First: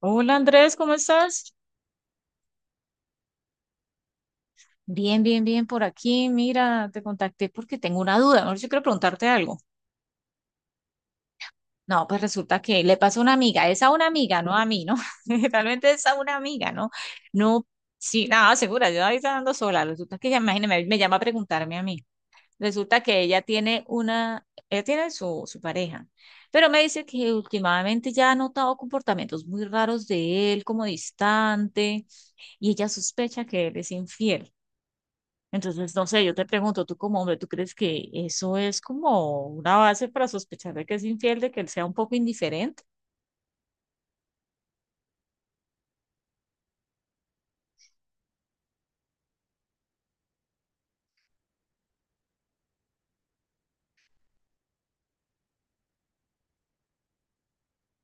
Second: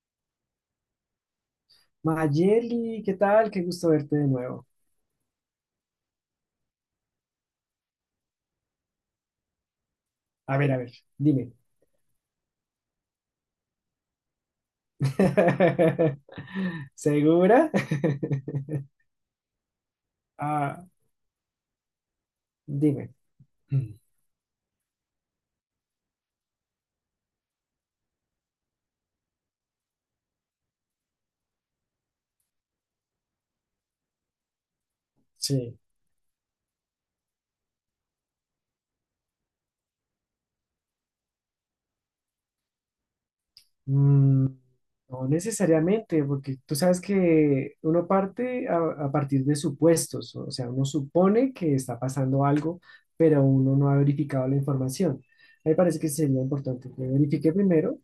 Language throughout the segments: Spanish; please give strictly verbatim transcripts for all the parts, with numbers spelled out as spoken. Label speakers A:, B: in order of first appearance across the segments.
A: Hola Andrés, ¿cómo estás?
B: Mayeli, ¿qué tal? Qué gusto verte de nuevo.
A: Bien, bien, bien por aquí. Mira, te contacté porque tengo una duda. No sé si quiero preguntarte algo.
B: A ver, a ver, dime.
A: No, pues resulta que le pasó a una amiga. Es a una amiga, no a mí, ¿no? Realmente es a una amiga, ¿no? No,
B: ¿Segura?
A: sí, nada, segura. Yo ahí está andando sola. Resulta que ella, imagínate, me,
B: Ah,
A: me llama a preguntarme a mí. Resulta
B: dime.
A: que ella tiene una, ella tiene su, su pareja, pero me dice que últimamente ya ha notado comportamientos muy raros de él, como distante, y ella sospecha que él es infiel.
B: Sí.
A: Entonces, no sé, yo te pregunto, tú como hombre, ¿tú crees que eso es como una base para sospechar de que es infiel, de que él sea un poco indiferente?
B: Mm, no necesariamente, porque tú sabes que uno parte a, a partir de supuestos, o sea, uno supone que está pasando algo, pero uno no ha verificado la información. A mí me parece que sí sería importante que verifique primero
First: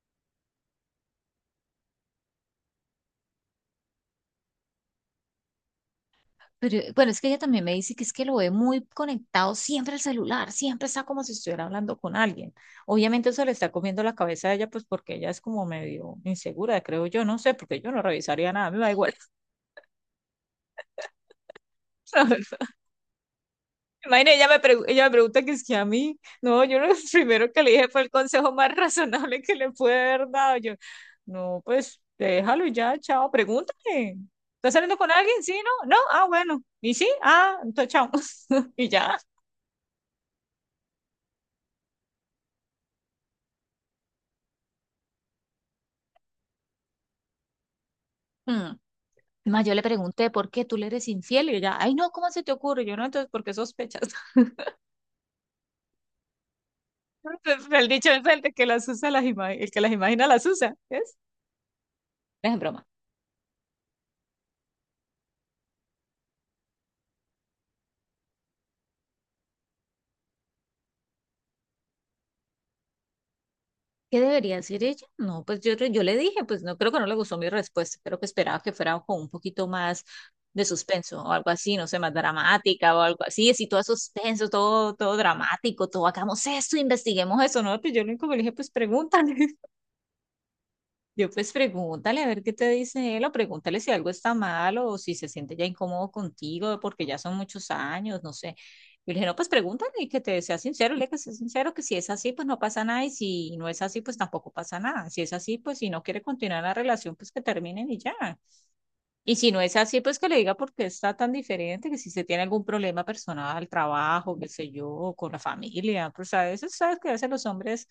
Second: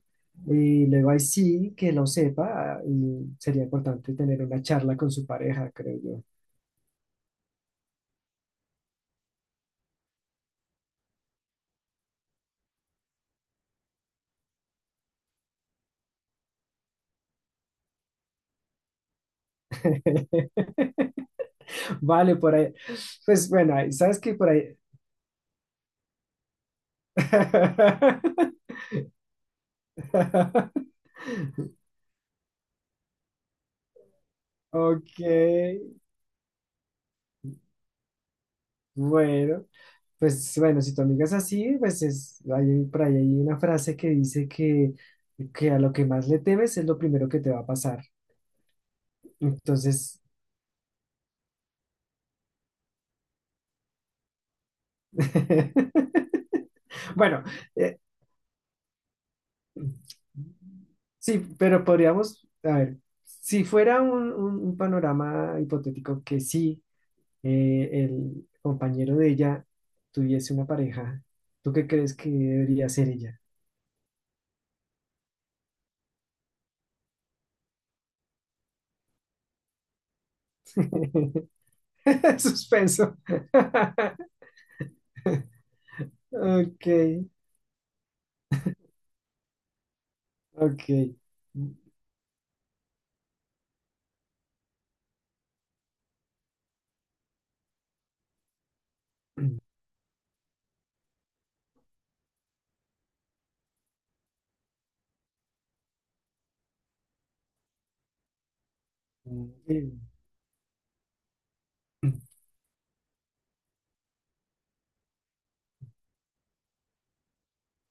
B: y luego ahí sí que lo sepa ah, y sería importante tener una charla con su pareja, creo yo.
A: Pero bueno, es que ella también me dice que es que lo ve muy conectado siempre al celular, siempre está como si estuviera hablando con alguien. Obviamente eso le está comiendo la cabeza a ella, pues porque ella es como medio insegura, creo yo, no sé, porque yo no revisaría nada, me da igual.
B: Vale, por ahí. Pues bueno, ahí- sabes
A: Imagínate,
B: que
A: ella
B: por
A: me,
B: ahí.
A: pregu- ella me pregunta que es que a mí, no, yo lo primero que le dije fue el consejo más razonable que le pude haber dado. Yo, no, pues déjalo y ya, chao, pregúntale. ¿Estás saliendo con
B: Ok,
A: alguien? Sí, no, no, ah, bueno. ¿Y sí? Ah, entonces chao. Y ya.
B: bueno. Pues bueno, si tu amiga es así, pues es, hay, por ahí hay una frase que dice que, que a lo que más le temes es lo primero que te va a pasar.
A: Mm. Más yo le
B: Entonces,
A: pregunté, ¿por qué tú le eres infiel? Y ella, ay, no, ¿cómo se te ocurre? Yo no, entonces, ¿por qué sospechas?
B: bueno,
A: El
B: eh,
A: dicho es el de que las usa, las ima- el que las imagina las usa, ¿ves?
B: sí, pero podríamos,
A: Es en
B: a
A: broma.
B: ver, si fuera un, un- un panorama hipotético que sí, eh, el compañero de ella tuviese una pareja, ¿tú qué crees que debería ser ella?
A: ¿Qué debería decir ella? No, pues yo, yo le dije, pues no creo que no le gustó mi respuesta, creo que esperaba que fuera con un poquito más de suspenso o algo así, no sé, más dramática o
B: Suspenso.
A: algo así, así todo suspenso, todo, todo dramático, todo hagamos esto,
B: Ok.
A: investiguemos eso, ¿no? Pues yo lo único que le dije, pues pregúntale.
B: Ok.
A: Yo pues pregúntale a ver qué te dice él o pregúntale si algo está mal o si se siente ya incómodo contigo porque ya son muchos años, no sé. Yo le dije, no, pues pregúntale y que te sea sincero, le que sea sincero, que si es así, pues no pasa nada y si no es así, pues tampoco pasa nada. Si es así, pues si no quiere continuar la relación, pues que terminen y ya. Y si no es así, pues que le diga por qué está tan diferente, que si se tiene algún problema personal, trabajo, qué sé yo, con la familia, pues a veces sabes que a veces los hombres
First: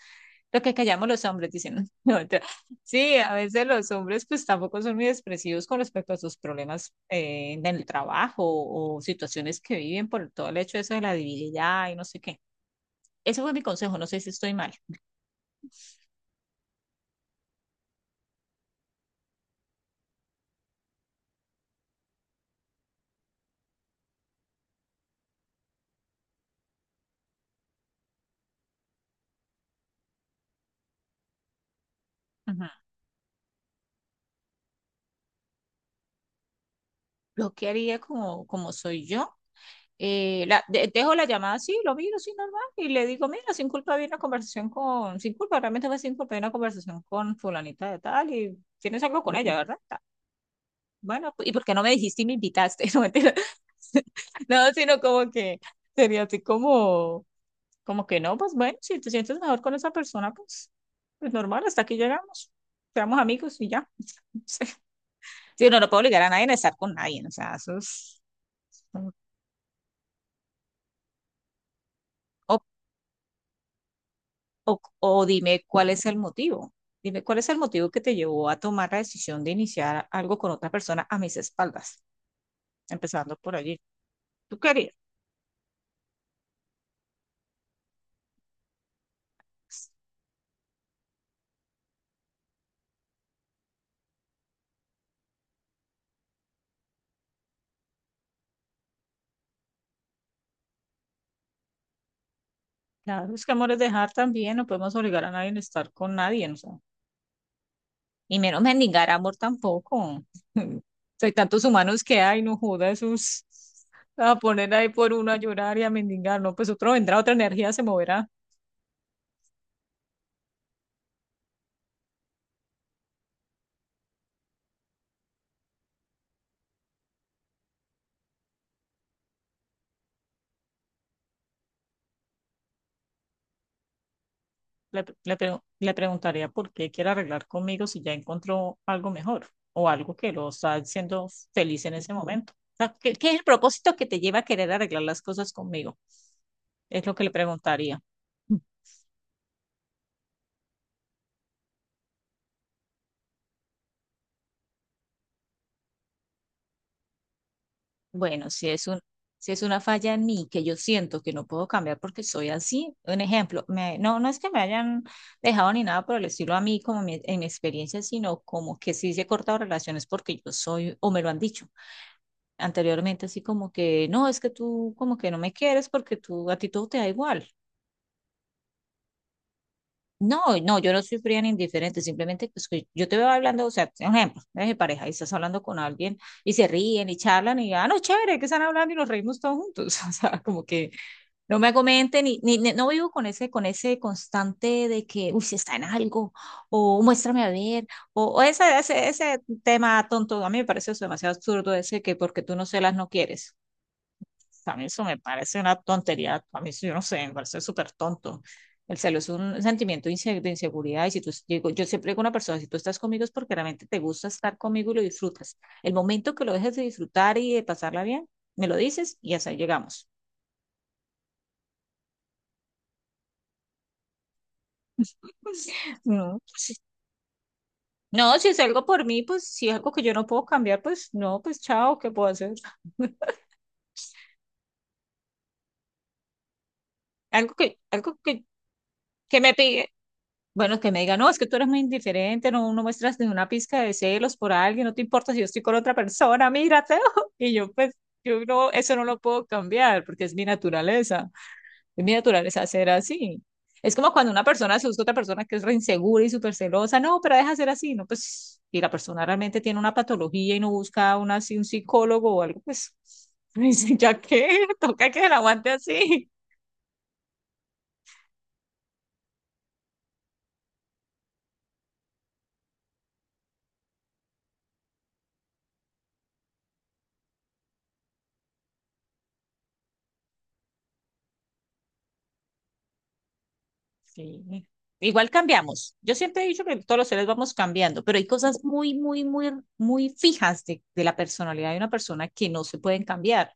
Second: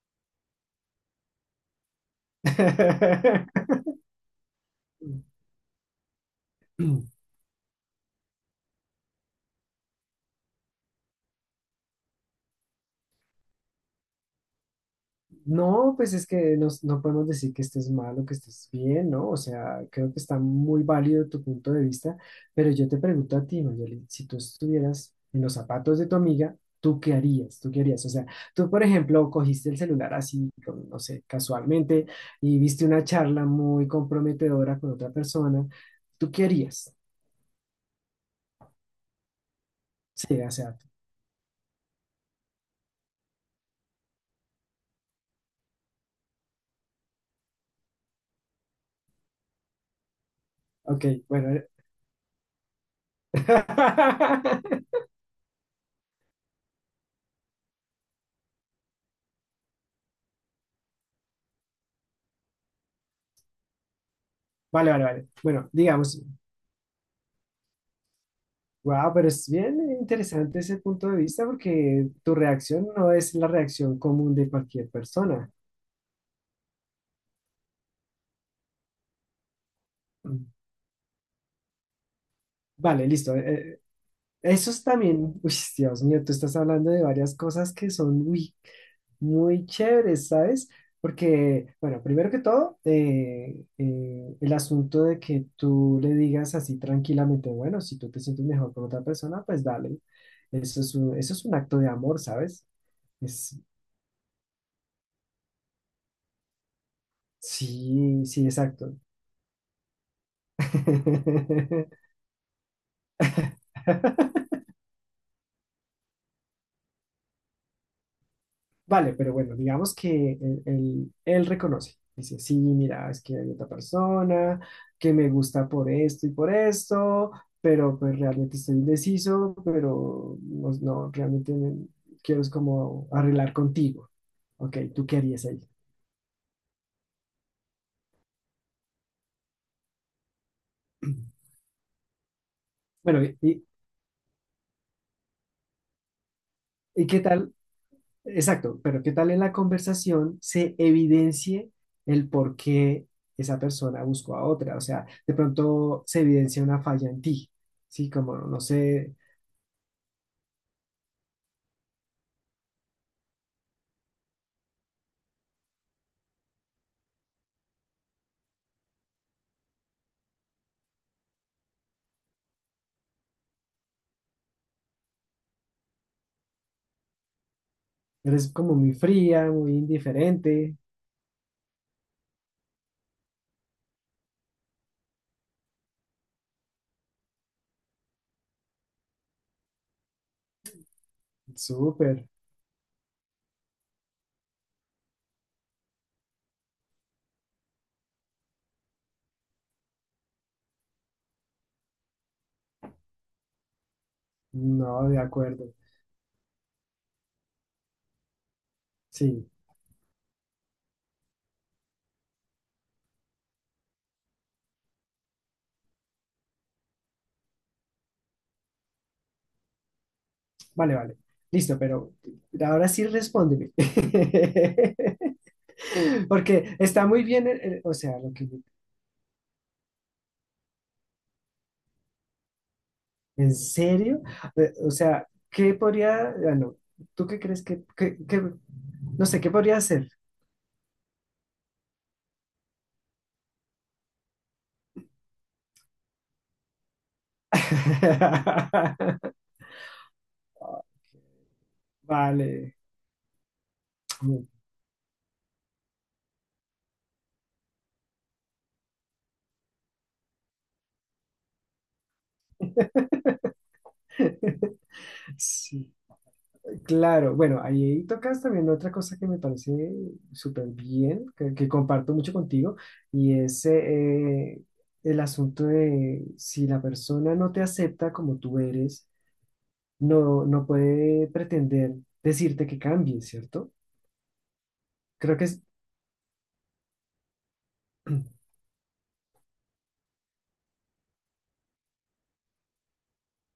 A: lo que callamos los hombres, dicen. No, mentira. Sí, a veces los hombres pues tampoco son muy expresivos con respecto a sus problemas eh, en el trabajo o situaciones que viven por todo el hecho de eso de la divinidad y no sé qué. Ese fue mi consejo, no sé si estoy mal.
B: No, pues es que nos- no, podemos decir que estés mal o que estés bien, ¿no? O sea, creo que está muy válido tu punto de vista, pero yo te pregunto a ti, Mayeli, si tú estuvieras en los zapatos de tu amiga, ¿tú qué harías? ¿Tú qué harías? O sea, tú, por ejemplo, cogiste el celular así, con- no sé, casualmente, y
A: Ujú.
B: viste una charla muy comprometedora con otra persona, ¿tú qué harías?
A: Lo que haría como, como soy yo,
B: Sí,
A: eh,
B: o
A: la,
B: sea,
A: de- dejo la llamada así, lo miro así normal y le digo, mira, sin culpa había una conversación con, sin culpa, realmente fue sin culpa, había una conversación con fulanita de tal y tienes algo con ella, ¿verdad? Ta.
B: ok,
A: Bueno, pues, ¿y
B: bueno,
A: por qué no me dijiste y me invitaste? No, No, sino como que sería así como, como que no, pues bueno, si te sientes mejor con esa persona, pues, pues normal, hasta aquí llegamos. Seamos amigos y ya.
B: Vale, vale, vale.
A: Sí,
B: Bueno,
A: no, no puedo
B: digamos,
A: obligar a nadie a estar con nadie, o sea, eso es... O,
B: wow, pero es bien interesante ese punto de vista porque tu reacción no es la reacción común de
A: o,
B: cualquier
A: o
B: persona.
A: dime cuál es el motivo. Dime cuál es el motivo que te llevó a tomar la decisión de iniciar algo con otra persona a mis espaldas,
B: Vale, listo.
A: empezando por allí.
B: eh,
A: ¿Tú
B: Eso es
A: querías?
B: también, uy, Dios mío, tú estás hablando de varias cosas que son muy, muy chéveres, ¿sabes? Porque, bueno, primero que todo, eh, eh, el asunto de que tú le digas así tranquilamente, bueno, si tú te sientes mejor con otra persona, pues dale. Eso es un, eso es un acto de amor, ¿sabes?
A: Claro, es que
B: Es,
A: amor es dejar también, no podemos obligar a nadie a estar con nadie, ¿no?
B: sí,
A: Y
B: sí,
A: menos
B: exacto.
A: mendigar amor tampoco. Hay tantos humanos que hay, no joda esos. A poner ahí por uno a llorar y a mendigar, no, pues otro vendrá, otra energía se moverá.
B: Vale, pero bueno, digamos que él, él- él reconoce. Dice, sí, mira, es que hay otra persona que me gusta por esto y por esto, pero pues realmente estoy indeciso, pero no, no, realmente me- quiero es como arreglar contigo. Ok,
A: Le,
B: ¿tú qué
A: le
B: harías ahí?
A: pre- le preguntaría por qué quiere arreglar conmigo si ya encontró algo mejor o algo que lo está haciendo feliz en ese momento. O sea, ¿qué,
B: Bueno,
A: qué es
B: ¿y,
A: el
B: y-
A: propósito que te lleva a querer arreglar las cosas conmigo? Es
B: y
A: lo
B: qué
A: que le
B: tal
A: preguntaría.
B: exacto, pero ¿qué tal en la conversación se evidencie el por qué esa persona buscó a otra? O sea, de pronto se evidencia una falla en ti, ¿sí? Como,
A: Bueno,
B: no
A: si es un,
B: sé,
A: si es una falla en mí que yo siento que no puedo cambiar porque soy así, un ejemplo, me- no, no es que me hayan dejado ni nada por el estilo a mí como mi- en mi experiencia, sino como que sí se he cortado relaciones porque yo soy, o me lo han dicho anteriormente, así como que no, es que tú como que no me quieres porque tú, a ti todo te da igual.
B: eres como muy fría, muy
A: No,
B: indiferente,
A: no, yo no soy fría ni indiferente, simplemente pues, que yo te veo hablando, o sea, un ejemplo, eres de pareja y estás hablando con alguien y se ríen y charlan y, ah, no, chévere, que están hablando y nos reímos todos juntos, o sea, como que no me comenten
B: súper,
A: ni, ni, ni- no vivo con ese, con ese constante de que, uy, si está en algo, o muéstrame a ver, o, o ese, ese, ese tema tonto, a mí me parece eso demasiado absurdo ese que porque tú no celas no quieres a mí eso
B: no,
A: me
B: de
A: parece
B: acuerdo,
A: una tontería, a mí eso yo no sé, me parece súper tonto. El celo es
B: sí,
A: un sentimiento de inse- de inseguridad y si tú, digo, yo siempre digo a una persona, si tú estás conmigo es porque realmente te gusta estar conmigo y lo disfrutas. El momento que lo dejes de disfrutar y de pasarla bien, me lo dices y hasta ahí llegamos.
B: vale, vale, listo, pero ahora sí respóndeme.
A: No,
B: Porque
A: pues,
B: está muy bien, eh, eh, o sea, lo
A: no,
B: que
A: si es algo por mí, pues si es algo que yo no puedo cambiar, pues no, pues chao, ¿qué puedo hacer?
B: ¿en serio? Eh, O sea, ¿qué podría, ah, no, ¿tú qué
A: Algo
B: crees
A: que,
B: que,
A: algo
B: que-
A: que,
B: que- no
A: que
B: sé, qué
A: me
B: podría
A: pide,
B: hacer?
A: Bueno, que me diga, no, es que tú eres muy indiferente, no, no muestras ni una pizca de celos por alguien, no te importa si yo estoy con otra persona, mírate. Y yo, pues, yo no, eso no lo puedo cambiar porque es mi naturaleza. Es mi naturaleza
B: Vale.
A: ser así. Es como cuando una persona se busca otra persona que es re insegura y súper celosa, no, pero deja ser así, no, pues, y la persona realmente tiene una patología y no busca una, así, un psicólogo o algo, pues, dice, ¿ya qué? Toca que la aguante
B: Sí,
A: así.
B: claro. Bueno, ahí tocas también otra cosa que me parece súper bien, que, que comparto mucho contigo, y es eh, el asunto de si la persona no te acepta como tú eres, no, no puede pretender decirte que cambies, ¿cierto?
A: Sí. Igual
B: Creo que es...
A: cambiamos. Yo siempre he dicho que todos los seres vamos cambiando, pero hay cosas muy, muy, muy, muy fijas de, de la personalidad de una persona que no se pueden cambiar.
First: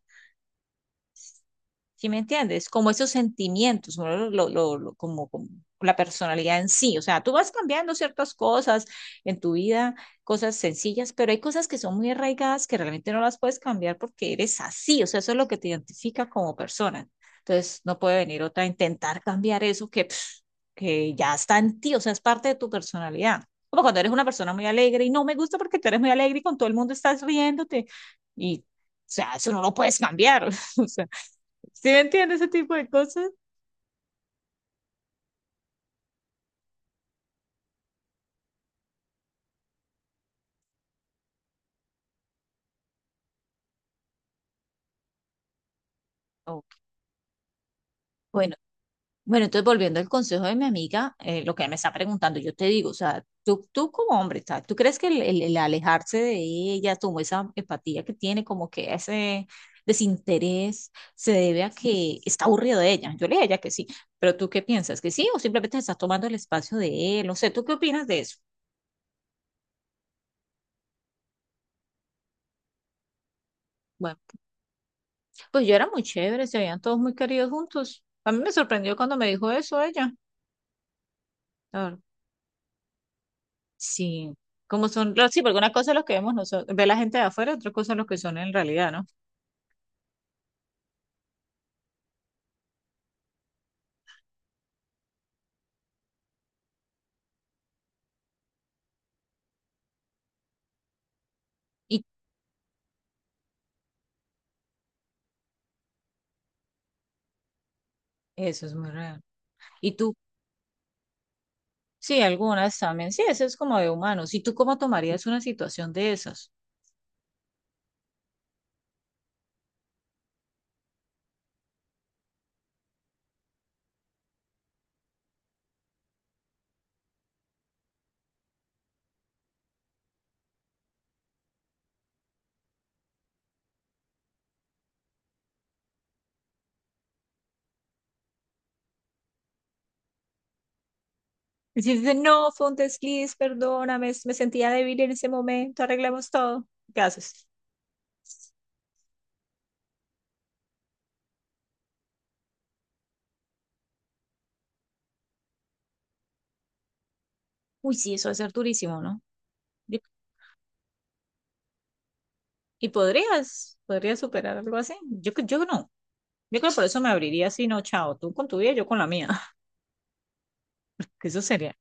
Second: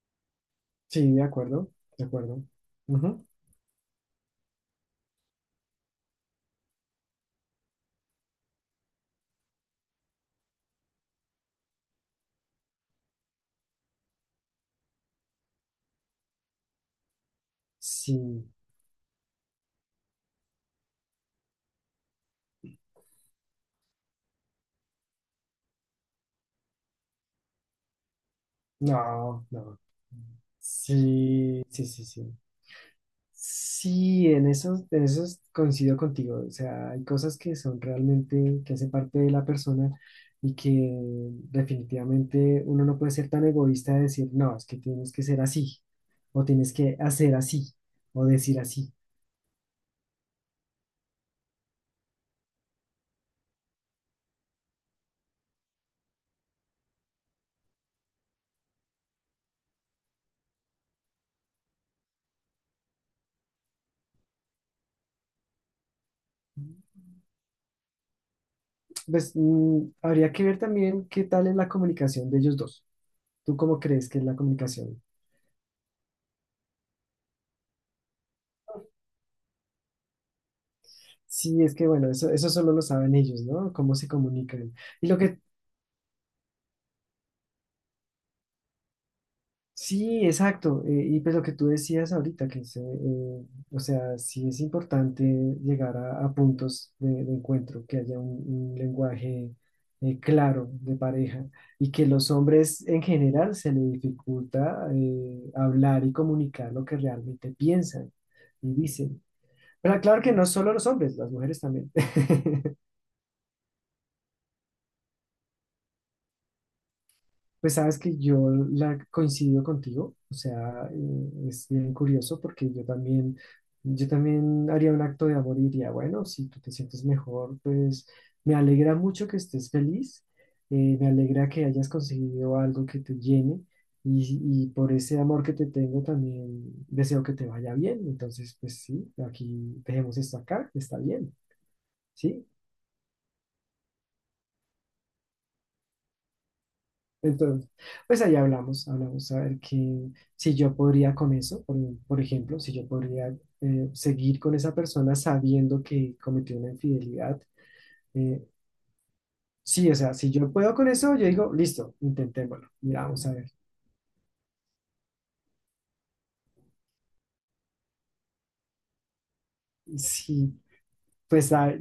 B: Sí, de acuerdo, de
A: ¿Sí me
B: acuerdo.
A: entiendes? Como esos
B: Ujú.
A: sentimientos, ¿no? Lo- lo- lo- lo- como, como la personalidad en sí. O sea, tú vas cambiando ciertas cosas en tu vida, cosas sencillas, pero hay cosas que son muy arraigadas que realmente no las puedes cambiar porque eres así. O sea, eso es lo que te identifica como persona. Entonces, no puede venir
B: Sí,
A: otra a intentar cambiar eso que, pf, que ya está en ti, o sea, es parte de tu personalidad. Como cuando eres una persona muy alegre y no me gusta porque tú eres muy alegre y con todo el mundo estás riéndote. Y, o sea,
B: no,
A: eso no lo
B: no.
A: puedes cambiar. O sea.
B: Sí, sí,
A: ¿Sí me
B: sí, sí.
A: entiendes ese tipo de cosas?
B: Sí, en eso, en eso coincido contigo. O sea, hay cosas que son realmente, que hacen parte de la persona y que definitivamente uno no puede ser tan egoísta de decir, no, es que tienes que ser así, o
A: Ok,
B: tienes que hacer así, o
A: bueno,
B: decir así.
A: bueno, entonces volviendo al consejo de mi amiga, eh, lo que ella me está preguntando, yo te digo, o sea, tú, tú como hombre, o sea, ¿tú crees que el, el- el alejarse de ella, como esa empatía que tiene, como que ese desinterés, se debe a que está aburrido de ella? Yo le diría a ella que sí, pero ¿tú qué piensas? ¿Que sí o simplemente estás tomando el espacio de él? No sé, ¿tú qué opinas de eso?
B: Pues mm, habría que ver también qué tal es la comunicación de ellos dos. ¿Tú cómo crees que
A: Bueno,
B: es la comunicación?
A: pues yo era muy chévere, se habían todos muy queridos juntos. A mí me sorprendió cuando me dijo eso ella.
B: Sí, es que bueno, eso, eso solo lo saben ellos, ¿no? Cómo se
A: Sí,
B: comunican.
A: como
B: Y
A: son,
B: lo
A: los-
B: que,
A: sí, porque una cosa es los que vemos nosotros, ve la gente de afuera, otra cosa es lo que son en realidad, ¿no?
B: sí, exacto. Eh, y pues lo que tú decías ahorita, que se, eh, o sea, sí es importante llegar a, a puntos de, de encuentro, que haya un, un lenguaje eh, claro de pareja y
A: Y
B: que los hombres en general se les dificulta eh, hablar y comunicar lo que realmente piensan
A: eso es
B: y
A: muy real.
B: dicen.
A: Y
B: Pero
A: tú,
B: claro que no solo los hombres, las mujeres también.
A: sí, algunas también, sí, eso es como de humanos. ¿Y tú cómo tomarías una situación de esas?
B: Pues sabes que yo la coincido contigo, o sea, eh, es bien curioso porque yo también, yo también haría un acto de amor y diría, bueno, si tú te sientes mejor, pues me alegra mucho que estés feliz, eh, me alegra que hayas conseguido algo que te llene y, y por ese amor que te tengo también deseo que te vaya bien, entonces pues sí, aquí dejemos esto acá, está bien,
A: Y si dicen,
B: ¿sí?
A: no, fue un desliz, perdóname, s- me sentía débil en ese momento, arreglemos todo. ¿Qué haces?
B: Entonces, pues ahí hablamos, hablamos a ver que, si yo podría con eso, por, por ejemplo, si yo podría eh, seguir con esa persona sabiendo que cometió una infidelidad.
A: Uy, sí, eso va a
B: eh,
A: ser durísimo, ¿no?
B: sí, o
A: Yo-
B: sea, si yo puedo con eso, yo digo, listo, intentémoslo.
A: Y
B: Mira, vamos a ver.
A: podrías, podrías superar algo así. Yo, cre- yo no. Yo creo que por eso me abriría así, no, chao, tú con tu vida, yo con la mía.
B: Sí,
A: Que eso
B: pues
A: sería.
B: la,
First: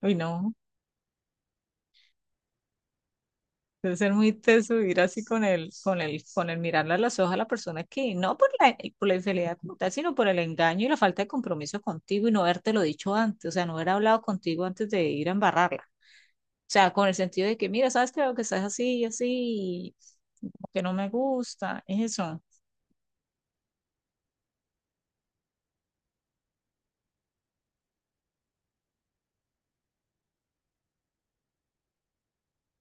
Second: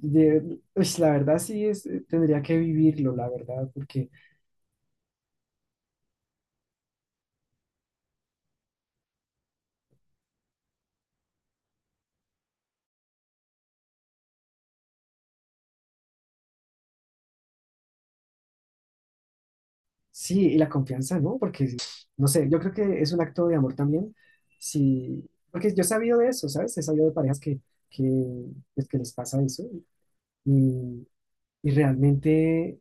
A: Uy, no.
B: uy, la verdad sí es, eh, tendría que vivirlo, la verdad,
A: Debe
B: porque
A: ser muy teso ir así con el, con el, con el mirarle a los ojos a la persona que, no por la, por la infidelidad como tal, sino por el engaño y la falta de compromiso contigo y no haberte lo dicho antes, o sea, no haber hablado contigo antes de ir a embarrarla. O sea, con el sentido de que, mira, sabes que veo que estás así y así,
B: sí,
A: y
B: y
A: como
B: la
A: que no me
B: confianza, ¿no? Porque,
A: gusta, es
B: no
A: eso.
B: sé, yo creo que es un acto de amor también. Sí, porque yo he sabido de eso, ¿sabes? He sabido de parejas que, que, pues, que les pasa eso y, y realmente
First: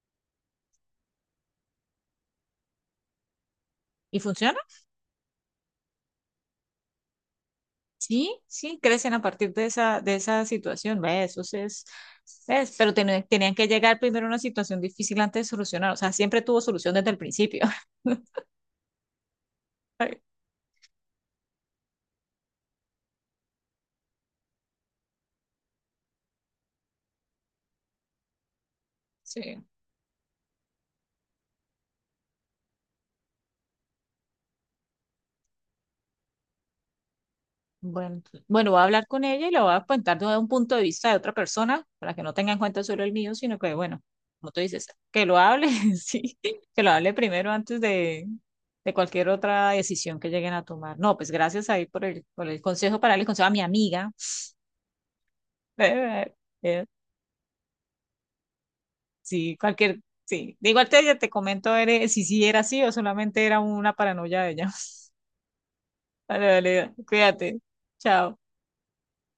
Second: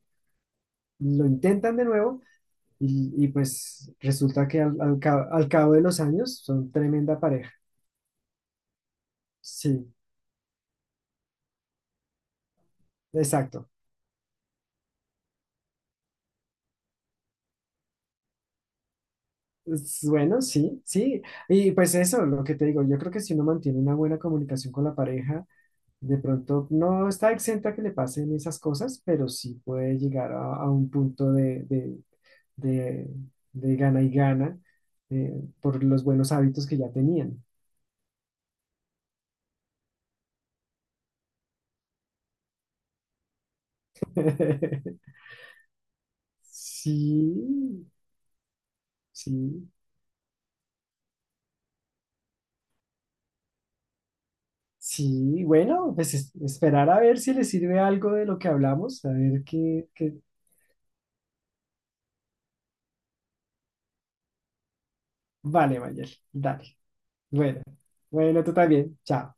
B: lo intentan de nuevo y, y pues
A: ¿Y
B: resulta
A: funciona?
B: que al, al ca- al cabo de los años son tremenda pareja.
A: Sí, sí, crecen a partir de
B: Sí,
A: esa, de esa situación, ¿ves? Eso sí es, ¿ves? Pero ten- tenían que
B: exacto.
A: llegar primero a una situación difícil antes de solucionar, o sea, siempre tuvo solución desde el principio.
B: Es bueno, sí, sí. Y pues eso, lo que te digo, yo creo que si uno mantiene una buena comunicación con la pareja, de pronto no está exenta que le pasen esas cosas, pero sí
A: Sí.
B: puede llegar a, a un punto de, de, de- de gana y gana eh, por los buenos hábitos que ya tenían.
A: Bueno, bueno, voy a hablar con ella y le voy a contar desde un punto de vista de otra persona, para que no tenga en cuenta solo el mío, sino que, bueno, como tú dices, que lo hable, sí, que lo hable primero antes
B: Sí,
A: de, de cualquier
B: sí,
A: otra decisión que lleguen a tomar. No, pues gracias ahí por el, por el consejo para darle consejo a mi amiga.
B: sí. Bueno, pues
A: Eh,
B: es-
A: eh,
B: esperar a ver si le sirve algo de lo que hablamos, a ver
A: Sí,
B: qué,
A: cualquier,
B: qué...
A: sí. De igual te, te comento eres, si sí era así o solamente era una paranoia de ella.
B: Vale, Mayel,
A: Vale,
B: dale.
A: vale, cuídate.
B: Bueno,
A: Chao.
B: bueno, tú también. Chao.